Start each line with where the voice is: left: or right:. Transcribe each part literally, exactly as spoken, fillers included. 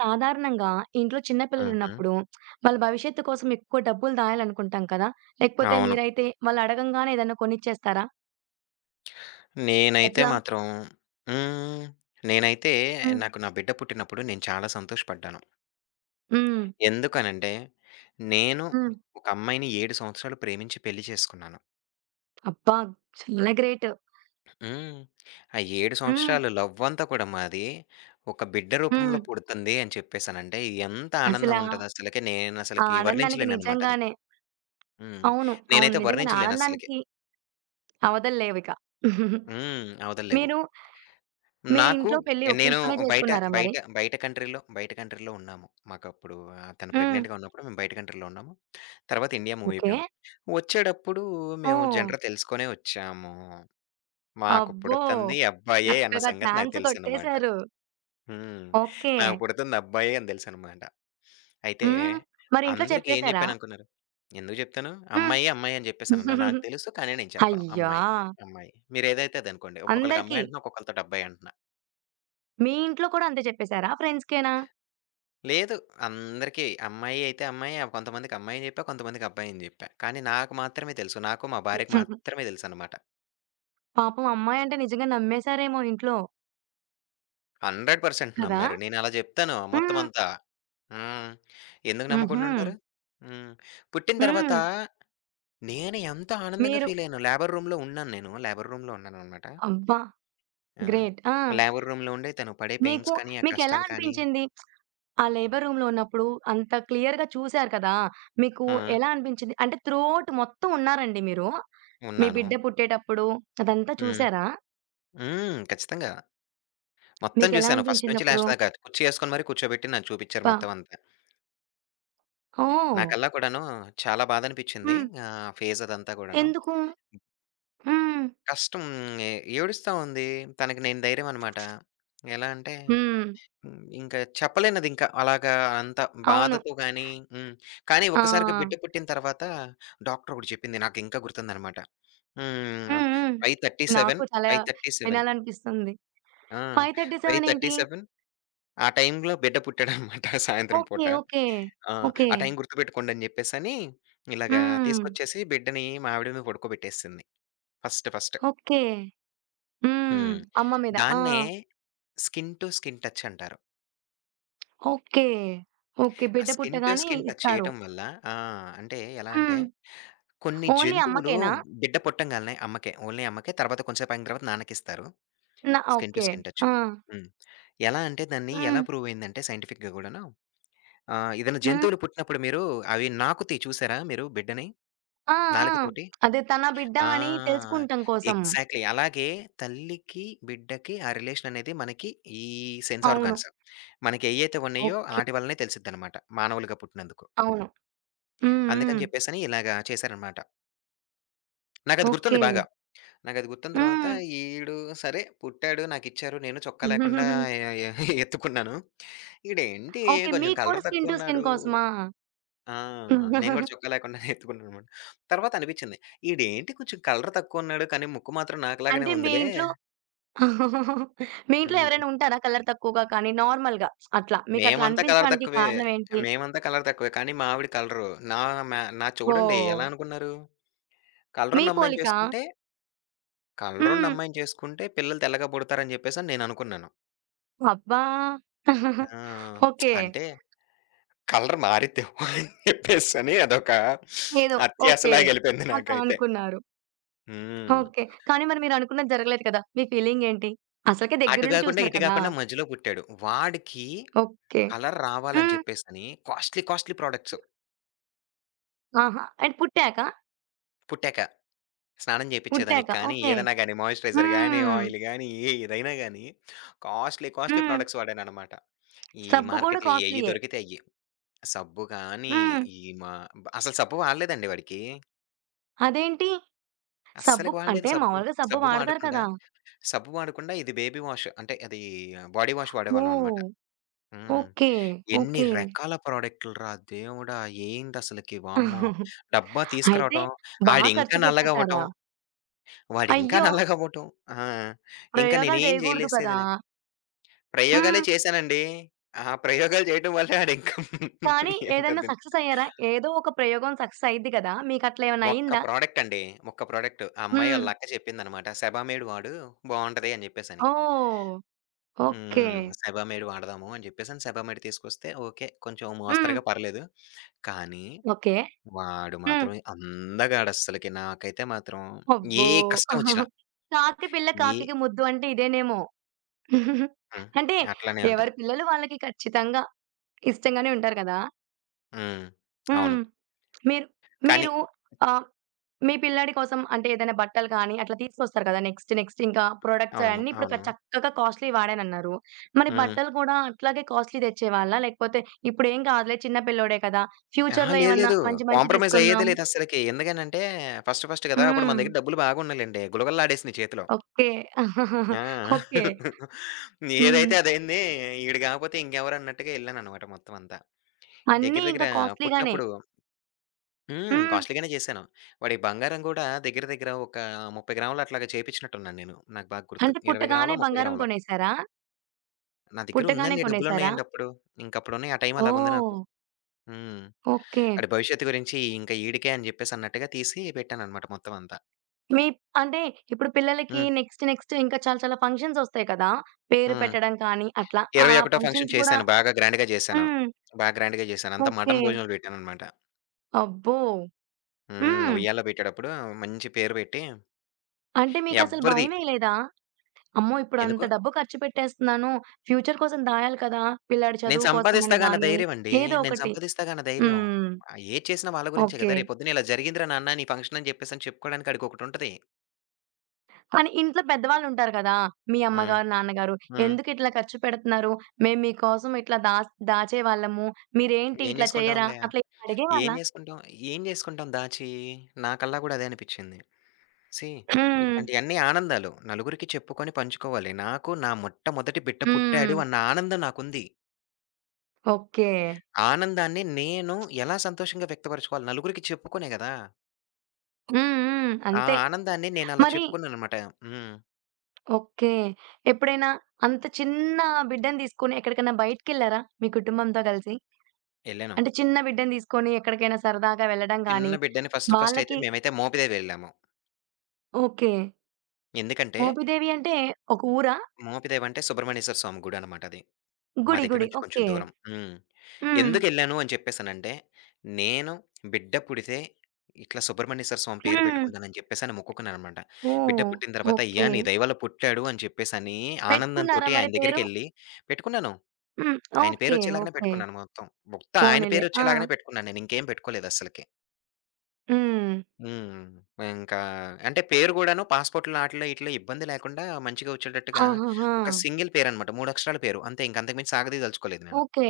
right: సాధారణంగా ఇంట్లో చిన్న
left: హుహు.
right: పిల్లలున్నప్పుడు వాళ్ళ భవిష్యత్తు కోసం ఎక్కువ డబ్బులు దాయాలనుకుంటాం కదా! లేకపోతే
left: అవును.
right: మీరైతే వాళ్ళు అడగంగానే ఏదైనా కొనిచ్చేస్తారా?
left: నేనైతే
right: ఎట్లా?
left: మాత్రం. హ్మ్. నేనైతే
right: హ్మ్.
left: నాకు నా బిడ్డ పుట్టినప్పుడు నేను చాలా సంతోషపడ్డాను.
right: హ్మ్.
left: ఎందుకనంటే, నేను
right: హ్మ్.
left: ఒక అమ్మాయిని ఏడు సంవత్సరాలు ప్రేమించి పెళ్లి చేసుకున్నాను.
right: అబ్బా! చాలా గ్రేట్.
left: హ్మ్. ఆ ఏడు
right: హ్మ్.
left: సంవత్సరాలు లవ్ అంతా కూడా మాది ఒక బిడ్డ
right: హ్మ్.
left: రూపంలో పుడుతుంది అని చెప్పేసనంటే, ఎంత ఆనందం
right: అసలా
left: ఉంటదసలకి
right: ఆ
left: నేనసలకి
right: ఆనందానికి
left: వర్ణించలేననమాట అది.
right: నిజంగానే
left: హ్మ్.
right: అవును. అవును.
left: నేనైతే
right: నిజంగానే
left: వర్ణించలేనసలకి.
right: ఆనందానికి అవధులు లేవిక.
left: హ్మ్. అవతల లేవు.
right: మీరు, మీరు
left: నాకు
right: ఇంట్లో పెళ్లి
left: నేను
right: ఒప్పించుకునే
left: బయట
right: చేసుకున్నారా మరి?
left: బయట బయట కంట్రీ‌లో బయట కంట్రీ‌లో ఉన్నాము. మాకప్పుడు ఆహ్, తను
right: హ్మ్.
left: ప్రెగ్నెంట్‌గా ఉన్నప్పుడు మేము బయట కంట్రీ‌లో ఉన్నాము. తర్వాత ఇండియా మూవ్
right: ఓకే.
left: అయిపోయాము. వచ్చేటప్పుడు మేము
right: ఓహ్!
left: జెండర్ తెలుసుకొనే వచ్చాము. మాకు
right: అబ్బో!
left: పుడుతుంది అబ్బాయే అన్న
right: చక్కగా
left: సంగతి నాకు
right: ఛాన్స్
left: తెలుసనమాట.
right: కొట్టేశారు.
left: హ్మ్.
right: ఓకే.
left: నాకు పుడుతుంది అబ్బాయే అని తెలుసనమాట. అయితే
right: హ్మ్. మరి ఇంట్లో
left: అందరికి ఏం
right: చెప్పేసారా?
left: చెప్పాననుకున్నారు? ఎందుకు చెప్తాను?
right: హ్మ్.
left: అమ్మాయి, అమ్మాయి అని చెప్పేసనన్నా. నాకు తెలుసు, కానీ నేను చెప్పను.
right: అయ్యా!
left: అమ్మాయి, అమ్మాయి. మీరేదైతే అదనుకోండి. ఒక్కొక్కళ్ళకి
right: అందరికి.
left: అమ్మాయి అంటున్నా, ఒక్కొక్కళ్ళతోటి అబ్బాయి అంటున్నా.
right: మీ ఇంట్లో కూడా అంతే చెప్పేసారా? ఫ్రెండ్స్‌కేనా?
left: లేదు. అందరికీ అమ్మాయి అయితే అమ్మాయే. కొంతమందికి అమ్మాయి అని చెప్పా. కొంతమందికి అబ్బాయి అని చెప్పా. కానీ నాకు మాత్రమే తెలుసు. నాకు మా భార్యకి మాత్రమే తెలుసనమాట.
right: పాపం అమ్మాయంటే నిజంగా నమ్మేసారేమో ఇంట్లో.
left: నూరు శాతం
right: కదా!
left: నమ్మారు. నేనలా చెప్తాను మొత్తం
right: హ్మ్.
left: అంతా. హ్మ్. ఎందుకు
right: హుహు.
left: నమ్మకుండా ఉంటారు? హ్మ్. పుట్టిన తర్వాత
right: హ్మ్.
left: నేను ఎంత ఆనందంగా
right: మీరు
left: ఫీలయ్యానో! లేబర్ రూమ్‌లో ఉన్నాను నేను. లేబర్ రూమ్‌లో ఉన్నాననమాట.
right: అబ్బా!
left: ఆ!
right: గ్రేట్. ఆ!
left: లేబర్ రూమ్‌లో ఉండి తను పడే
right: మీకు
left: పెయిన్స్ కానీ, ఆ
right: మీకెలా
left: కష్టాలు కానీ.
right: అనిపించింది? ఆ లేబర్ రూమ్‌లో ఉన్నప్పుడు అంత క్లియర్‌గా చూసారు కదా! మీకు
left: ఆ!
right: ఎలా అనిపించింది? అంటే త్రూ ఔట్ మొత్తం ఉన్నారండి మీరు. మీ
left: ఉన్నాను.
right: బిడ్డ పుట్టేటప్పుడు అదంతా
left: హ్మ్.
right: చూసారా?
left: హ్మ్. ఖచ్చితంగా. మొత్తం
right: మీకెలా
left: జూసాను. ఫస్ట్ నుంచి
right: అనిపించిందప్పుడు?
left: లాస్ట్ దాకా. కుర్చీ ఏసుకొని మరీ కూర్చోబెట్టి నాకు చూపిచ్చారు
right: అబ్బా!
left: మొత్తం అంతా.
right: ఓహ్!
left: నాకల్లా కూడాను చాలా బాధనిపిచ్చింది.
right: హ్మ్.
left: ఆహ్, ఫేజ్ అదంతా గూడాను.
right: ఎందుకు? హ్మ్.
left: కష్టం. ఏ ఏడుస్తా ఉంది. తనకి నేను ధైర్యం అనమాట. ఎలా అంటే,
right: హ్మ్.
left: హ్మ్. ఇంకా చెప్పలేనిదింకా అలాగా అంత
right: అవును.
left: బాధతో గానీ. హ్మ్. కానీ
right: ఆ!
left: ఒక్కసారిగా బిడ్డ పుట్టిన తర్వాత డాక్టర్ ఒకటి చెప్పింది. నాకింకా గుర్తుందనమాట. హ్మ్.
right: హ్మ్. హ్మ్.
left: 537,
right: నాకు చాలా
left: 537
right: వినాలనిపిస్తుంది.
left: ఆ!
right: ఐదు ముప్పై ఏడు ఏంటి?
left: ఐదు ముప్పై ఏడు ఆ టైంలో బిడ్డ పుట్టాడనమాట సాయంత్రం
right: ఓకే.
left: పూట.
right: ఓకే.
left: ఆ!
right: ఓకే.
left: ఆ టైం గుర్తుపెట్టుకోండని జెప్పేసని, ఇలాగా
right: హ్మ్.
left: తీసుకొచ్చేసి బిడ్డని మా ఆవిడ మీద పడుకోబెట్టేసింది. First first.
right: ఓకే. హ్మ్.
left: హ్మ్.
right: అమ్మ మీద. ఆ!
left: దాన్నే స్కిన్ టు స్కిన్ టచ్ అంటారు.
right: ఓకే. ఓకే.
left: ఆ
right: బిడ్డ
left: స్కిన్ టు
right: పుట్టగానే
left: స్కిన్ టచ్
right: ఇస్తారు.
left: చేయటం వల్ల ఆ! అంటే ఎలా అంటే,
right: హ్మ్.
left: కొన్ని
right: ఓన్లీ
left: జంతువులు
right: అమ్మకేనా?
left: బిడ్డ పుట్టంగాల్నే అమ్మకే, ఓన్లీ అమ్మకే. తర్వాత కొంచెం సేపు ఆగిన తర్వాత నాన్నకిస్తారు.
right: నా
left: skin to
right: okay.
left: Skin touch.
right: ఆ!
left: హ్మ్. ఎలా అంటే దాన్ని ఎలా
right: హ్మ్.
left: ప్రూవ్ అయిందంటే సైంటిఫిక్‌గా గూడాను. ఆ! ఏదైనా
right: హ్మ్.
left: జంతువులు పుట్టినప్పుడు మీరు అవి నాకుతాయి, చూసారా మీరు బిడ్డని?
right: ఆ! ఆ!
left: నాలుకతోటి?
right: అదే తన బిడ్డ
left: ఆ!
right: అని తెలుసుకుంటం కోసం.
left: ఎగ్జాక్ట్‌లీ. అలాగే తల్లికి, బిడ్డకి ఆ రిలేషన్ అనేది మనకి ఈ సెన్స్
right: అవును.
left: ఆర్గాన్స్ మనకి ఏయైతే ఉన్నాయో
right: ఓకే.
left: ఆటి వల్లనే తెలిసిద్దనమాట. మానవులుగా పుట్టినందుకు.
right: అవును. హ్మ్. హ్మ్.
left: అందుకని చెప్పేసని ఇలాగ చేశారనమాట. నాకది గుర్తుంది
right: ఓకే.
left: బాగా. నాకది గుర్తున్న తర్వాత
right: హ్మ్.
left: ఈడు సరే పుట్టాడు, నాకిచ్చారు. నేను చొక్కా లేకుండా ఎ ఎ ఎత్తుకున్నాను. ఈడేంటి
right: ఓకే.
left: కొంచెం
right: మీకు కూడా
left: కలర్
right: స్కిన్ టు
left: తక్కువున్నాడు!
right: స్కిన్ కోసమా?
left: ఆ! నేను గూడా చొక్కా లేకుండానే ఎత్తుకున్నాననమాట. తర్వాత అనిపిచ్చింది. ఈడేంటి కొంచెం కలర్ తక్కువున్నాడు, కానీ ముక్కు మాత్రం నాకులాగానే
right: అంటే మీ
left: ఉందిలే.
right: ఇంట్లో మీ ఇంట్లో ఎవరైనా
left: హ్మ్.
right: ఉంటారా కలర్ తక్కువగా కానీ, నార్మల్‌గా అట్లా? మీకట్లా
left: మేమంతా కలర్
right: అనిపించడానికి
left: తక్కువే.
right: కారణం ఏంటి?
left: మేమంతా కలర్ తక్కువే. కానీ మా ఆవిడ కలరు. నా మా నా చూడండి
right: ఓహ్!
left: ఎలా అనుకున్నారు?
right: మీ
left: కలరున్నమ్మాయిని
right: పోలికా?
left: చేసుకుంటే
right: హ్మ్.
left: కలరున్నమ్మాయిని చేసుకుంటే పిల్లలు తెల్లగా పుడతారని జెప్పేసని నేననుకున్నాను.
right: అబ్బా!
left: ఆ!
right: ఓకే.
left: అంటే కలర్ మారిద్దేమో అని చెప్పేసని అదొక
right: ఏదో ఓకే.
left: అత్యాశలాగెళ్ళిపోయింది
right: అట్లా
left: నాకైతే.
right: అనుకున్నారు.
left: హ్మ్.
right: ఓకే. కానీ మరి మీరనుకున్నది జరగలేదు కదా! మీ ఫీలింగేంటి? అసలకే
left: అటు
right: దగ్గరుండి
left: గాకుండా,
right: చూసారు
left: ఇటు
right: కదా!
left: గాకుండా మధ్యలో పుట్టాడు. వాడికి
right: ఓకే.
left: కలర్ రావాలని
right: హ్మ్.
left: చెప్పేసని కాస్ట్‌లీ, కాస్ట్‌లీ ప్రొడక్ట్స్
right: ఆహా! అంటే పుట్టాక?
left: పుట్టాక. స్నానం
right: పుట్టాక.
left: చేపిచ్చేదానికి కానీ,
right: ఓకే.
left: ఏదైనా గాని మాయిశ్చరైజర్ గాని,
right: హ్మ్.
left: ఆయిల్ గాని ఏదైనా గాని కాస్ట్‌లీ, కాస్ట్‌లీ
right: హ్మ్.
left: ప్రొడక్ట్స్ వాడాననమాట. ఈ
right: సబ్బు గూడా
left: మార్కెట్‌లో ఏయి
right: కాస్ట్‌లీయే.
left: దొరికితే అయ్యి. సబ్బు గాని,
right: హ్మ్.
left: ఈ మా అసలు సబ్బు వాడలేదండి వాడికి.
right: అదేంటి? సబ్బు
left: అస్సలకి వాడలేదు
right: అంటే
left: సబ్బు.
right: మామూలుగా సబ్బు
left: సబ్బు
right: వాడతారు
left: వాడకుండా,
right: కదా!
left: సబ్బు వాడకుండా ఇది బేబీ వాష్ అంటే అది బాడీ వాష్ వాడేవాళ్ళం అనమాట.
right: ఓహ్!
left: హ్మ్.
right: ఓకే.
left: ఎన్ని
right: ఓకే.
left: రకాల ప్రాడక్టులురా దేవుడా! ఏందసలకి వామ్మో! డబ్బా
right: అయితే
left: తీసుకురావటం,
right: బా ఖర్చు
left: ఆడింకా
right: పెట్టేసారా?
left: నల్లగవ్వటం, వాడింకా
right: అయ్యో!
left: నల్లగవ్వటం. ఆ! ఇంక
right: ప్రయోగాలు
left: నేనేం
right: జేయగూడదు కదా!
left: చేయలేసేదిలే. ప్రయోగాలే
right: హ్మ్.
left: చేశానండి. ఆ ప్రయోగాలు చేయటం వల్లే ఆడింకా
right: కానీ
left: ఏమంటారు
right: ఏదైనా
left: దీన్ని?
right: సక్సెస్ అయ్యారా? ఏదో ఒక ప్రయోగం సక్సెస్ అయ్యిద్ది కదా! మీకట్లా ఏమన్నా
left: ఒక్క
right: అయిందా?
left: ప్రాడక్ట్ అండి. ఒక్క ప్రాడక్ట్. ఆ అమ్మాయి
right: హ్మ్.
left: ఆళ్ళ అక్క చెప్పిందనమాట. సెబామేడ్ వాడు బావుంటది అని జెప్పేసని.
right: ఓహ్! ఓకే.
left: హ్మ్. సెబామేడ్ వాడదాము అని జెప్పేసని సెబామేడ్ తీసుకొస్తే ఓకే. కొంచెం
right: హ్మ్.
left: మోస్తరుగా పర్లేదు. కానీ
right: ఓకే.
left: వాడు
right: హ్మ్.
left: మాత్రం అందగాడస్సలకి. నాకైతే మాత్రం
right: అబ్బో!
left: ఏ కష్టమొచ్చినా,
right: కాకి పిల్ల
left: ఏ
right: కాకికి ముద్దు అంటే ఇదేనేమో!
left: హ్మ్,
right: అంటే
left: అట్లానే ఉంటది.
right: ఎవరి పిల్లలు వాళ్ళకి ఖచ్చితంగా ఇష్టంగానే ఉంటారు కదా!
left: హ్మ్.
right: హ్మ్.
left: అవును.
right: మీరు
left: కానీ
right: మీరు ఆహ్, మీ పిల్లాడి కోసం అంటే ఏదైనా బట్టలు కానీ అట్లా తీసుకొస్తారు కదా! నెక్స్ట్ నెక్స్ట్ ఇంకా ప్రొడక్ట్స్
left: అవును.
right: అయన్నీ ఇప్పుడు క
left: అవును.
right: చక్కగా కాస్ట్‌లీ వాడానన్నారు. మరి
left: హ్మ్.
right: బట్టలు కూడా అట్లాగే కాస్ట్‌లీ తెచ్చేవాళ్ళా? లేకపోతే ఇప్పుడేం కాదులే చిన్న పిల్లోడే కదా!
left: అహా!
right: ఫ్యూచర్‌లో
left: లేదు.
right: ఏమన్నా
left: లేదు.
right: మంచి మంచి
left: కాంప్రమైజ్
right: తీసుకుందాం.
left: అయ్యేదే లేదస్సలకి. ఎందుకనంటే ఫస్ట్ ఫస్ట్ గదా! అప్పుడు మన
right: హ్మ్.
left: దగ్గర డబ్బులు బాగున్నయిలెండి. గుళగుళలాడేసినియి చేతిలో.
right: ఓకే.
left: ఆ!
right: ఓకే. హ్మ్.
left: ఏదైతే అదయింది. ఈడు గాకపోతే ఇంకెవరన్నట్టుగా ఎళ్ళాననమాట మొత్తం అంతా. దగ్గర
right: అన్నీ
left: దగ్గర
right: ఇంకా కాస్ట్‌లీ గానే.
left: పుట్టినప్పుడు హ్మ్,
right: హ్మ్.
left: కాస్ట్‌లీగానే చేశాను. వాడి బంగారం గూడా దగ్గర దగ్గర ఒక ముప్పై గ్రాములు అట్లాగా చేపించినట్టున్నాను నేను. నాకు బాగా గుర్తు.
right: అంటే
left: ఇరవై
right: పుట్టగానే
left: గ్రాములో, ముప్పై
right: బంగారం
left: గ్రాములో.
right: కొనేసారా?
left: నా దగ్గర
right: పుట్టగానే
left: ఉందండి,
right: కొనేసారా?
left: డబ్బులున్నాయండి అప్పుడు. ఇంకప్పుడున్నాయి. ఆ టైం అలాగుంది నాకు.
right: ఓహ్!
left: హ్మ్.
right: ఓకే.
left: ఆడి భవిష్యత్తు గురించి ఇంక ఈడికే అని జెప్పేసన్నట్టుగా తీసి పెట్టాననమాట మొత్తం అంతా.
right: మీ అంటే ఇప్పుడు పిల్లలకి
left: హ్మ్.
right: నెక్స్ట్, నెక్స్ట్ ఇంకా చాలా చాలా ఫంక్షన్స్ ఒస్తాయి కదా! పేరు
left: హ్మ్.
right: పెట్టడం కానీ అట్లా. అలా
left: ఇరవై ఒకటవ ఫంక్షన్
right: ఫంక్షన్స్ కూడా
left: చేశాను. బాగా గ్రాండ్‌గా చేశాను.
right: హ్మ్.
left: బాగా గ్రాండ్‌గా చేశాను. అంతా
right: ఓకే.
left: మటన్ భోజనాలు పెట్టాననమాట.
right: అబ్బో!
left: హ్మ్.
right: హ్మ్.
left: ఉయ్యాల్లో పెట్టేటప్పుడు మంచి పేరు పెట్టి.
right: అంటే మీకసలు
left: ఎవ్వరిది
right: భయమేయలేదా? అమ్మో! ఇప్పుడు అంత
left: ఎందుకు?
right: డబ్బు ఖర్చు పెట్టేస్తున్నాను. ఫ్యూచర్ కోసం దాయాలి కదా! పిల్లాడి
left: నేను
right: చదువు కోసం అని
left: సంపాదిస్తాగా అన్న
right: గాని,
left: ధైర్యం అండి.
right: ఏదో
left: నేను
right: ఒకటి.
left: సంపాదిస్తాగా అన్న ధైర్యం.
right: హ్మ్.
left: ఆహ్, ఏది చేసినా వాళ్ళ గురించే
right: ఓకే.
left: గదా! రేపొద్దున ఇలా జరిగిందిరా నాన్న నీ ఫంక్షన్ అని జెప్పేసని చెప్పుకోవడానికి ఆడికొకటుంటది.
right: కానీ ఇంట్లో పెద్దవాళ్ళుంటారు కదా! మీ
left: హ్మ్.
right: అమ్మగారు, నాన్నగారు
left: హ్మ్.
right: "ఎందుకిట్లా ఖర్చు పెడుతున్నారు? మేము మీకోసం ఇట్లా దాస్ దాచేవాళ్ళము. మీరేంటి
left: ఏం
right: ఇట్లా చేయరా?"
left: జేసుకుంటామండి?
right: అట్లా ఏమైనా
left: ఏం
right: అడిగేవాళ్ళా?
left: జేసుకుంటాం? ఏం జేసుకుంటాం దాచి? నా కల్లా గూడా అదే అనిపిచ్చింది. సీ
right: హ్మ్.
left: ఇట్లాంటియన్నీ ఆనందాలు. నలుగురికి చెప్పుకొని పంచుకోవాలి. నాకు నా మొట్టమొదటి బిడ్డ
right: హ్మ్.
left: పుట్టాడు అన్న ఆనందం నాకుంది.
right: ఓకే.
left: ఆ ఆనందాన్ని నేను ఎలా సంతోషంగా వ్యక్తపరచుకోవాలి? నలుగురికి చెప్పుకునే గదా!
right: హ్మ్. హ్మ్.
left: ఆ
right: అంతే.
left: ఆనందాన్ని నేనలా
right: మరి
left: చెప్పుకున్నాననమాట. హ్మ్.
right: ఓకే. ఎప్పుడైనా అంత చిన్న బిడ్డని తీసుకొని ఎక్కడికైనా బయటికెళ్లారా మీ కుటుంబంతో కలిసి?
left: ఎళ్ళాను.
right: అంటే చిన్న బిడ్డని తీసుకొని ఎక్కడికైనా సరదాగా వెళ్ళడం గానీ,
left: చిన్న బిడ్డని ఫస్ట్ ఫస్ట్ అయితే
right: వాళ్ళకి
left: మేమైతే మోపిదేవి వెళ్ళాము.
right: ఓకే.
left: ఎందుకంటే,
right: మోపిదేవి అంటే ఒక ఊరా?
left: మోపిదేవి అంటే సుబ్రహ్మణ్యేశ్వర స్వామి గుడనమాట అది. మా
right: గుడి.
left: దగ్గర
right: గుడి.
left: నుంచి కొంచెం
right: ఓకే.
left: దూరం. హ్మ్.
right: హ్మ్.
left: ఎందుకెళ్ళాను అని చెప్పేసనంటే, నేను బిడ్డ పుడితే ఇట్లా సుబ్రహ్మణ్యేశ్వర స్వామి పేరు
right: హ్మ్.
left: పెట్టుకుంటానని చెప్పేసని మొక్కుకున్నాననమాట. బిడ్డ
right: ఓహ్!
left: పుట్టిన తర్వాత అయ్యా
right: ఓకే.
left: నీ దయ వల్ల పుట్టాడు అని చెప్పేసని
right: పెట్టుకున్నారా
left: ఆనందంతోటి
right: మరి
left: ఆయన
right: పేరు?
left: దగ్గరికెళ్ళి పెట్టుకున్నాను.
right: హ్మ్.
left: ఆయన
right: ఓకే.
left: పేరొచ్చేలాగానే
right: ఓకే.
left: పెట్టుకున్నాను మొత్తం. మొత్తం ఆయన
right: పోనీలే. ఆ!
left: పేరొచ్చేలాగానే పెట్టుకున్నాను నేను, ఇంకేం పెట్టుకోలేదు అస్సలకి.
right: హ్మ్.
left: హ్మ్. ఇంకా అంటే పేరు గూడాను పాస్‌పోర్ట్‌లో ఆటిల్లో ఈటిల్లో ఇబ్బంది లేకుండా మంచిగా వచ్చేటట్టుగా
right: ఆహాహా!
left: ఒక సింగిల్ పేరనమాట. మూడు అక్షరాల పేరు. అంతే, ఇంక అంతకు మించి సాగదీయదలుచుకోలేదు నేను.
right: ఓకే.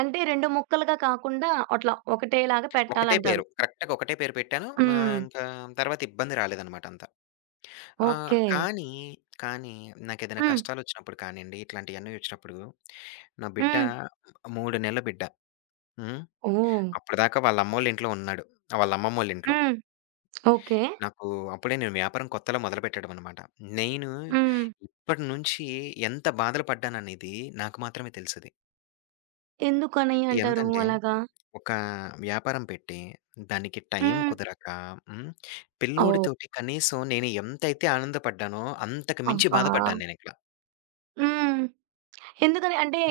right: అంటే రెండు ముక్కలుగా కాకుండా అట్లా ఒకటేలాగా
left: ఒకటే
right: పెట్టాలంటారు.
left: పేరు. కరెక్ట్‌గా ఒకటే పేరు పెట్టాను. ఆహ్,
right: హ్మ్.
left: ఇంకా తర్వాత ఇబ్బంది రాలేదనమాట అంతా. ఆహ్,
right: ఓకే.
left: కానీ, కానీ నాకేదైనా
right: హ్మ్.
left: కష్టాలొచ్చినప్పుడు కానియండి, ఇట్లాంటియన్నీ వచ్చినప్పుడు నా బిడ్డ
right: హ్మ్.
left: మూడు నెలల బిడ్డ. హ్మ్.
right: ఓహ్!
left: అప్పటిదాకా వాళ్ళ అమ్మోళ్ళ ఇంట్లో ఉన్నాడు. వాళ్ళ అమ్మమ్మోళ్ళ ఇంట్లో.
right: హ్మ్. ఓకే.
left: నాకు అప్పుడే నేను వ్యాపారం కొత్తలో మొదలుపెట్టడం అనమాట. నేను
right: హ్మ్.
left: ఇప్పటి నుంచి ఎంత బాధలు పడ్డాననేది నాకు మాత్రమే తెలుసది.
right: ఎందుకని అంటారు
left: ఎంతంటే,
right: అలాగా?
left: ఒక వ్యాపారం పెట్టి, దానికి టైం
right: హ్మ్.
left: కుదరక హ్మ్,
right: ఓహ్!
left: పిల్లోడితోటి కనీసం నేను ఎంతైతే ఆనందపడ్డానో, అంతకు మించి
right: అబ్బా!
left: బాధపడ్డాను నేనిక్కడ.
right: హ్మ్. ఎందుకని అంటే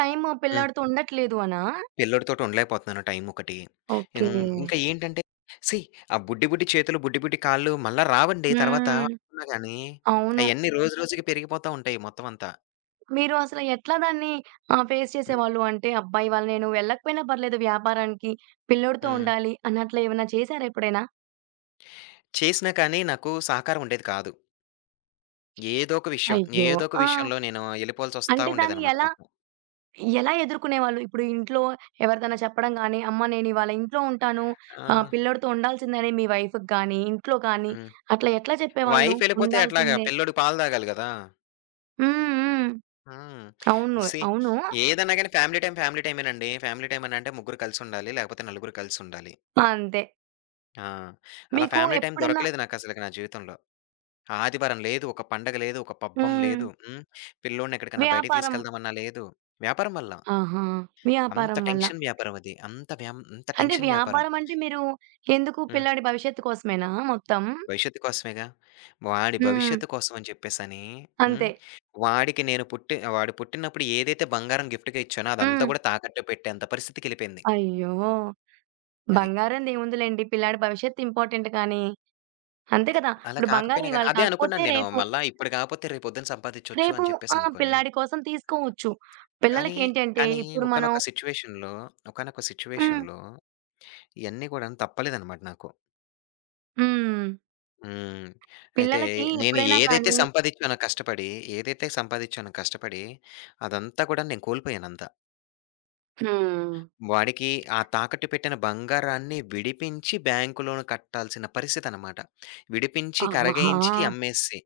right: టైము
left: హ్మ్.
right: పిల్లాడితో ఉండట్లేదు అనా?
left: పిల్లోడితోటి ఉండలేకపోతున్నాను, టైమొకటి.
right: ఓకే.
left: హ్మ్. ఇంకా ఏంటంటే సీ ఆ బుడ్డి, బుడ్డి చేతులు, బుడ్డి, బుడ్డి కాళ్ళు మళ్ళా రావండి తర్వాత
right: హ్మ్.
left: అనుకున్నా గానీ,
right: అవును.
left: అయన్నీ రోజు రోజుకి పెరిగిపోతా ఉంటాయి మొత్తం అంతా.
right: మీరు అసలు ఎట్లా దాన్ని ఆహ్, ఫేస్
left: హ్మ్.
right: చేసేవాళ్ళు? అంటే అబ్బా! ఇవాళ నేను వెళ్ళకపోయినా పర్లేదు వ్యాపారానికి. పిల్లోడితో
left: హ్మ్.
right: ఉండాలి అని అట్లా ఏమైనా చేశారా ఎప్పుడైనా?
left: చేసినా కానీ నాకు సహకారం ఉండేది కాదు. ఏదో ఒక విషయం,
right: అయ్యో!
left: ఏదో ఒక
right: ఆ!
left: విషయంలో నేను ఎళ్ళిపోవాల్సొస్తా
right: అంటే దాన్ని
left: ఉండేదనమాట
right: ఎలా,
left: మొత్తం.
right: ఎలా ఎదుర్కొనేవాళ్ళు? ఇప్పుడు ఇంట్లో ఎవరిదైనా చెప్పడం గాని, "అమ్మ నేను ఇవాళ ఇంట్లో ఉంటాను.
left: ఆ!
right: ఆహ్, పిల్లోడితో ఉండాల్సిందని" మీ వైఫ్‌కి గాని, ఇంట్లో కానీ
left: హ్మ్.
right: అట్లా ఎట్లా చెప్పేవాళ్ళు?
left: వైఫ్ ఎళ్ళిపోతే ఎట్లాగా?
right: ఉండాల్సిందే.
left: పిల్లోడు పాలు తాగాలి గదా!
right: హ్మ్. హ్మ్.
left: హ్మ్.
right: అవును.
left: సీ
right: అవును.
left: ఏదన్నా గాని ఫ్యామిలీ టైమ్, ఫ్యామిలీ టైమేనండి. ఫ్యామిలీ టైమ్ అనంటే ముగ్గురు కలిసుండాలి. లేకపోతే నలుగురు కలిసుండాలి.
right: అంతే.
left: ఆ! అలా
right: మీకు
left: ఫ్యామిలీ టైమ్
right: ఎప్పుడన్నా
left: దొరకలేదు నాకసలకి నా జీవితంలో. ఆదివారం లేదు, ఒక పండగ లేదు, ఒక పబ్బం
right: హ్మ్.
left: లేదు. హ్మ్. పిల్లోడిని ఎక్కడికన్నా బయటికి
right: వ్యాపారం
left: తీసుకెళ్దామన్నా లేదు. వ్యాపారం వల్ల.
right: ఆహా!
left: అంత
right: వ్యాపారం వల్ల.
left: టెన్షన్ వ్యాపారం అది. అంత వ్యామ్ అంత
right: అంటే
left: టెన్షన్ వ్యాపారం.
right: వ్యాపారం అంటే మీరు ఎందుకు
left: హ్మ్.
right: పిల్లాడి భవిష్యత్తు కోసమేనా మొత్తం?
left: భవిష్యత్తు కోసమేగా. వాడి
right: హ్మ్.
left: భవిష్యత్తు కోసం అని చెప్పేసని. హ్మ్.
right: అంతే.
left: వాడికి నేను పుట్టి వాడు పుట్టినప్పుడు ఏదైతే బంగారం గిఫ్ట్‌గా ఇచ్చానో
right: హ్మ్.
left: అదంతా గూడా తాకట్టు పెట్టేంత పరిస్థితికెళ్ళిపోయింది.
right: అయ్యో!
left: అది.
right: బంగారందేముందిలెండి పిల్లాడి భవిష్యత్తు ఇంపార్టెంట్ కానీ, అంతే కదా!
left: అలా
right: ఇప్పుడు బంగారం
left: కాకపోయినా గాని
right: ఇవాళ
left: అదే
right: కాకపోతే
left: అనుకున్నాను నేను.
right: రేపు,
left: మళ్ళా ఇప్పుడు కాపోతే రేపొద్దున సంపాదించొచ్చు
right: రేపు
left: అని
right: ఆ!
left: చెప్పేసనుకోని.
right: పిల్లాడి కోసం తీసుకోవచ్చు.
left: కానీ,
right: పిల్లలకేంటంటే
left: కానీ
right: ఇప్పుడు మనం
left: ఒకానొక సిట్యుయేషన్‌లో, ఒకానొక
right: హ్మ్.
left: సిట్యుయేషన్‌లో ఇయన్నీ గూడాను తప్పలేదనమాట నాకు.
right: హ్మ్.
left: హ్మ్. అయితే
right: పిల్లలకి
left: నేను
right: ఎప్పుడైనా
left: ఏదైతే
right: కానీ
left: సంపాదిచ్చానో కష్టపడి, ఏదైతే సంపాదిచ్చానో కష్టపడి అదంతా కూడా నేను కోల్పోయానంతా.
right: హ్మ్.
left: వాడికి ఆ తాకట్టు పెట్టిన బంగారాన్ని విడిపించి బ్యాంకు లోన్ కట్టాల్సిన పరిస్థితనమాట. విడిపించి,
right: ఆహాహా!
left: కరగయించి అమ్మేసి.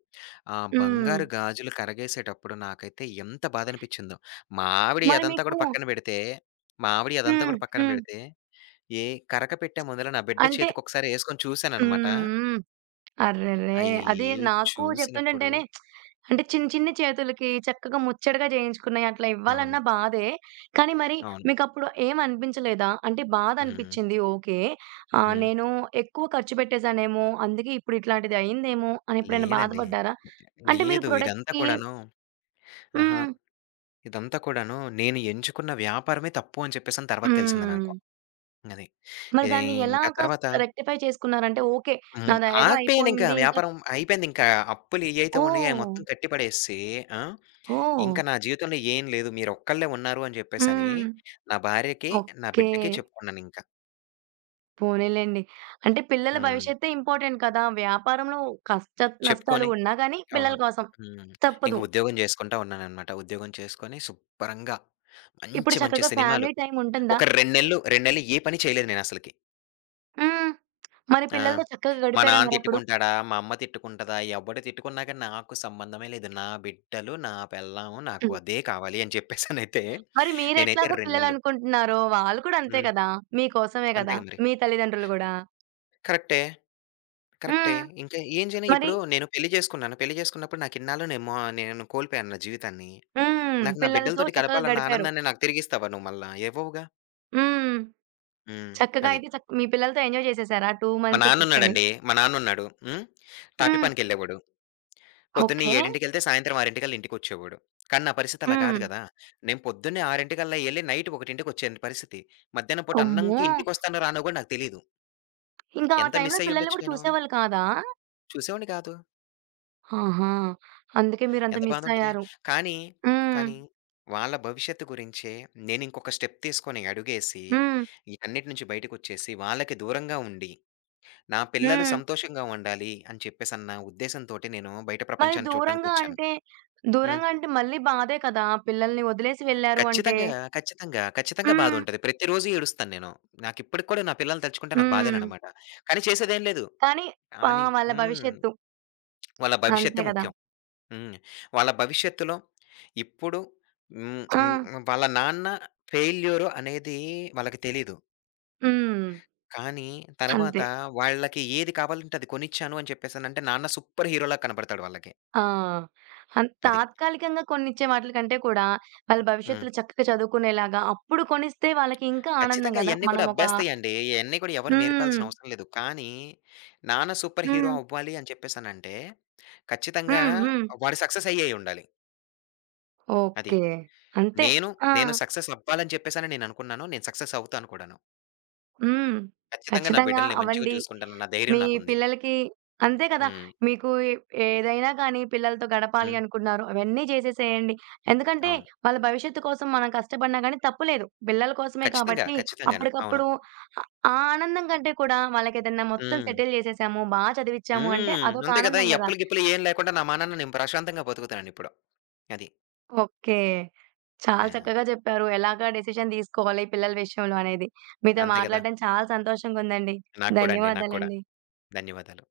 left: ఆ
right: హ్మ్.
left: బంగారు గాజులు కరగేసేటప్పుడు నాకైతే ఎంత బాధనిపించిందో! మా ఆవిడ
right: మరి
left: అదంతా
right: మీకు
left: కూడా పక్కన పెడితే మా ఆవిడ అదంతా
right: హ్మ్.
left: కూడా పక్కన
right: హ్మ్.
left: పెడితే, ఏ కరక పెట్టే ముందల నా బిడ్డ
right: అంటే
left: చేతికొకసారి యేసుకొని చూశాననమాట.
right: హ్మ్. అర్రెరే!
left: అయి
right: అది నాకు
left: చూసినప్పుడు
right: చెప్తుంటుంటేనే అంటే చిన్న చిన్న చేతులకి చక్కగా ముచ్చటగా చేయించుకున్నాయి. అట్లా
left: అవును.
right: ఇవ్వాలన్నా బాధే. కానీ మరి
left: అవును.
right: మీకప్పుడు ఏం అనిపించలేదా? అంటే బాధ
left: హ్మ్.
right: అనిపిచ్చింది ఓకే. ఆహ్,
left: హ్మ్.
right: నేను ఎక్కువ ఖర్చు పెట్టేసానేమో, అందుకే ఇప్పుడు ఇట్లాంటిది అయిందేమో అని ఎప్పుడైనా
left: లేదండి.
right: బాధపడ్డారా? అంటే మీరు
left: లేదు. ఇదంతా
right: ప్రొడక్ట్‌కి
left: కూడాను ఆహా!
right: హ్మ్.
left: ఇదంతా కూడాను నేను ఎంచుకున్న వ్యాపారమే తప్పు అని చెప్పేసని తర్వాత తెలిసింది
right: హ్మ్.
left: నాకు. అది.
right: మరి
left: ఏయ్
right: దాన్ని
left: ఇంకా
right: ఎలాగా
left: తర్వాత
right: రెక్టిఫై చేసుకున్నారంటే ఓకే.
left: హ్మ్.
right: నాదేదో
left: ఆగిపోయానింకా,
right: అయిపోయింది. ఇంకా
left: వ్యాపారం అయిపోయిందింకా. అప్పులు ఏయైతే ఉన్నాయో అయి
right: ఓహ్!
left: మొత్తం కట్టి పడేసి, ఆ!
right: ఓహ్!
left: ఇంకా నా జీవితంలో ఏం లేదు. మీరొక్కళ్ళే ఉన్నారు అని చెప్పేసని
right: హ్మ్.
left: నా భార్యకి, నా
right: ఓకే.
left: బిడ్డకి చెప్పుకున్నానింకా.
right: పోనీలెండి. అంటే పిల్లల
left: హ్మ్.
right: భవిష్యత్తే ఇంపార్టెంట్ కదా! వ్యాపారంలో కష్ట నష్టాలు
left: చెప్పుకొని
right: ఉన్నా గానీ
left: అవును.
right: పిల్లల కోసం
left: హ్మ్. ఇంక
right: తప్పదు.
left: ఉద్యోగం చేసుకుంటా ఉన్నాననమాట. ఉద్యోగం చేసుకొని శుభ్రంగా
right: ఇప్పుడు
left: మంచి మంచి
right: చక్కగా
left: సినిమాలు.
right: ఫ్యామిలీ టైమ్ ఉంటుందా?
left: ఒక రెండు నెలలు, రెండు నెలలు ఏ పని చేయలేదు నేనసలకి.
right: హ్మ్. మరి
left: ఆ!
right: పిల్లలతో చక్కగా
left: మా
right: గడిపారా
left: నాన్న
right: మరప్పుడు?
left: తిట్టుకుంటాడా? మా అమ్మ తిట్టుకుంటదా? ఎవడు తిట్టుకున్నా గాని నాకు సంబంధమే లేదు. నా బిడ్డలు, నా పెళ్ళాం నాకు
right: హ్మ్.
left: అదే కావాలి అని చెప్పేసనైతే
right: మరి
left: నేనైతే
right: మీరెట్లాగో
left: రెండు నెలలు.
right: పిల్లలనుకుంటున్నారో వాళ్ళు కూడా అంతే
left: హ్మ్.
right: కదా! మీకోసమే కదా!
left: అంతేగా మరి.
right: మీ తల్లిదండ్రులు గూడా.
left: కరెక్టే. కరెక్టే.
right: హ్మ్.
left: ఇంకా ఏం చేయను,
right: మరి
left: ఇప్పుడు నేను పెళ్లి చేసుకున్నాను. పెళ్లి చేసుకున్నప్పుడు నాకిన్నాళ్ళు నేను మో నేను కోల్పోయాను నా జీవితాన్ని.
right: హ్మ్.
left: నాకు నా
right: పిల్లలతో
left: బిడ్డలతోటి
right: చక్కగా
left: గడపాలన్న
right: గడిపారు.
left: ఆనందాన్ని నాకు తిరిగిస్తావా నువ్వు మళ్ళా? ఇవ్వవుగా.
right: హ్మ్.
left: హ్మ్.
right: చక్కగా
left: అది.
right: అయితే చక్ మీ పిల్లలతో ఎంజాయ్ చేసేసారా రెండు
left: మా
right: మంత్స్ కూర్చొని?
left: నాన్నున్నాడండి. మా నాన్నున్నాడు. హ్మ్. టాపీ
right: హ్మ్.
left: పనికెళ్ళేవాడు. పొద్దున్నే
right: ఓకే.
left: 7:00కెళ్తే సాయంత్రం 6:00కల్లా ఇంటికొచ్చేవాడు. కానీ నా పరిస్థితి అలా కాదు
right: హ్మ్.
left: గదా! నేను పొద్దున్నే 6:00కల్లా ఎళ్లి నైట్ 1:00వచ్చే పరిస్థితి. మధ్యాహ్నం పూట
right: అమ్మో!
left: అన్నంకి ఇంటికొస్తానో రానో గూడా నాకు తెలీదు.
right: ఇంకా ఆ
left: ఎంత
right: టైంలో
left: మిస్
right: పిల్లల్ని
left: అయ్యుండొచ్చు
right: కూడా
left: నేను.
right: చూసేవాళ్ళు కాదా?
left: చూసేవాడిని కాదు.
right: ఆహా! అందుకే మీరంత
left: ఎంత
right: మిస్
left: బాధుంటది.
right: అయ్యారు.
left: కానీ,
right: హ్మ్.
left: కానీ వాళ్ళ భవిష్యత్తు గురించే నేనింకొక స్టెప్ తీసుకొని అడుగేసి,
right: హ్మ్.
left: ఈటన్నిటి నుంచి బయటకొచ్చేసి, వాళ్ళకి దూరంగా ఉండి, నా పిల్లలు
right: హ్మ్.
left: సంతోషంగా ఉండాలి అని చెప్పేసన్న ఉద్దేశంతోటి నేను బయట
right: మరి
left: ప్రపంచాన్ని
right: దూరంగా
left: చూడటానికొచ్చాను.
right: అంటే,
left: హ్మ్.
right: దూరంగా అంటే మళ్ళీ బాధే కదా! పిల్లల్ని వదిలేసి వెళ్లారు అంటే.
left: ఖచ్చితంగా. ఖచ్చితంగా. ఖచ్చితంగా
right: హ్మ్.
left: బాధుంటది. ప్రతిరోజు ఏడుస్తాను నేను. నాకిప్పటికి కూడా నా పిల్లల్ని తలుచుకుంటే నాకు
right: హ్మ్.
left: బాధేననమాట. కానీ చేసేదేం లేదు.
right: కానీ ఆ!
left: కానీ
right: వాళ్ళ
left: హ్మ్,
right: భవిష్యత్తు.
left: వాళ్ళ
right: అంతే
left: భవిష్యత్తే
right: కదా!
left: ముఖ్యం. హ్మ్. వాళ్ళ భవిష్యత్తులో ఇప్పుడు హ్మ్.
right: ఆ!
left: హ్మ్. హ్మ్, వాళ్ళ నాన్న ఫెయిల్యూరు అనేది వాళ్ళకి తెలీదు.
right: హ్మ్.
left: కానీ
right: అంతే.
left: తర్వాత వాళ్ళకి ఏది కావాలంటే అది కొనిచ్చాను అని చెప్పేసనంటే నాన్న సూపర్ హీరోలా కనపడతాడు వాళ్ళకి.
right: ఆ! అన్
left: అది.
right: తాత్కాలికంగా కొన్నిచ్చే వాటిల కంటే కూడా, వాళ్ళ
left: హ్మ్.
right: భవిష్యత్తులో చక్కగా చదువుకునేలాగా అప్పుడు కొనిస్తే వాళ్ళకి ఇంకా ఆనందం
left: ఖచ్చితంగా
right: కదా!
left: ఇయన్నీ
right: మనం
left: కూడా
right: ఒక
left: అబ్బేస్తాయండి. ఇయన్నీ కూడా ఎవరు
right: హ్మ్.
left: నేర్పాల్సిన అవసరం లేదు. కానీ, నాన్న సూపర్ హీరో
right: హ్మ్.
left: అవ్వాలి అని చెప్పేసనంటే, ఖచ్చితంగా
right: హ్మ్. హ్మ్.
left: వాడు సక్సెస్ అయ్యేయి ఉండాలి. అది.
right: ఓకే. అంతే.
left: నేను,
right: ఆ!
left: నేను సక్సెస్ అవ్వాలని చెప్పేసని నేను అనుకున్నాను. నేను సక్సెస్ అవుతాను కూడాను.
right: హ్మ్.
left: ఖచ్చితంగా నా
right: ఖచ్చితంగా
left: బిడ్డల్ని నేను మంచిగా
right: అవ్వండి.
left: చూసుకుంటానన్న ధైర్యం
right: మీ
left: నాకుంది.
right: పిల్లలకి అంతే కదా!
left: హ్మ్.
right: మీకు ఏ ఏదైనా కానీ పిల్లలతో గడపాలి
left: హ్మ్.
right: అనుకున్నారు. అవన్నీ చేసేసేయండి. ఎందుకంటే
left: అవును.
right: వాళ్ళ భవిష్యత్తు కోసం మనం కష్టపడినా గానీ తప్పులేదు. పిల్లల కోసమే
left: ఖచ్చితంగా.
right: కాబట్టి
left: ఖచ్చితంగాను. అవును.
right: అప్పటికప్పుడు ఆ ఆనందం కంటే కూడా వాళ్ళకేదన్నా మొత్తం
left: హ్మ్.
right: సెటిల్ చేసేసాము, బా చదివిచ్చాము అంటే
left: హ్మ్.
right: అదొక
left: అంతే కదా!
right: ఆనందం
left: ఈ
right: గదా!
left: అప్పులు గిప్పులు ఏం లేకుండా నా మానాన్న నేను ప్రశాంతంగా బతుకుతానండిప్పుడు. అది.
right: ఓకే. చాలా
left: ఆ!
right: చక్కగా చెప్పారు. ఎలాగా డెసిషన్ తీసుకోవాలి పిల్లల విషయంలో అనేది. మీతో
left: అంతే కదా!
right: మాట్లాడడం చాలా సంతోషంగుందండి.
left: నాకు కూడా అండి. నాకు కూడా.
right: ధన్యవాదాలండి.
left: ధన్యవాదాలు.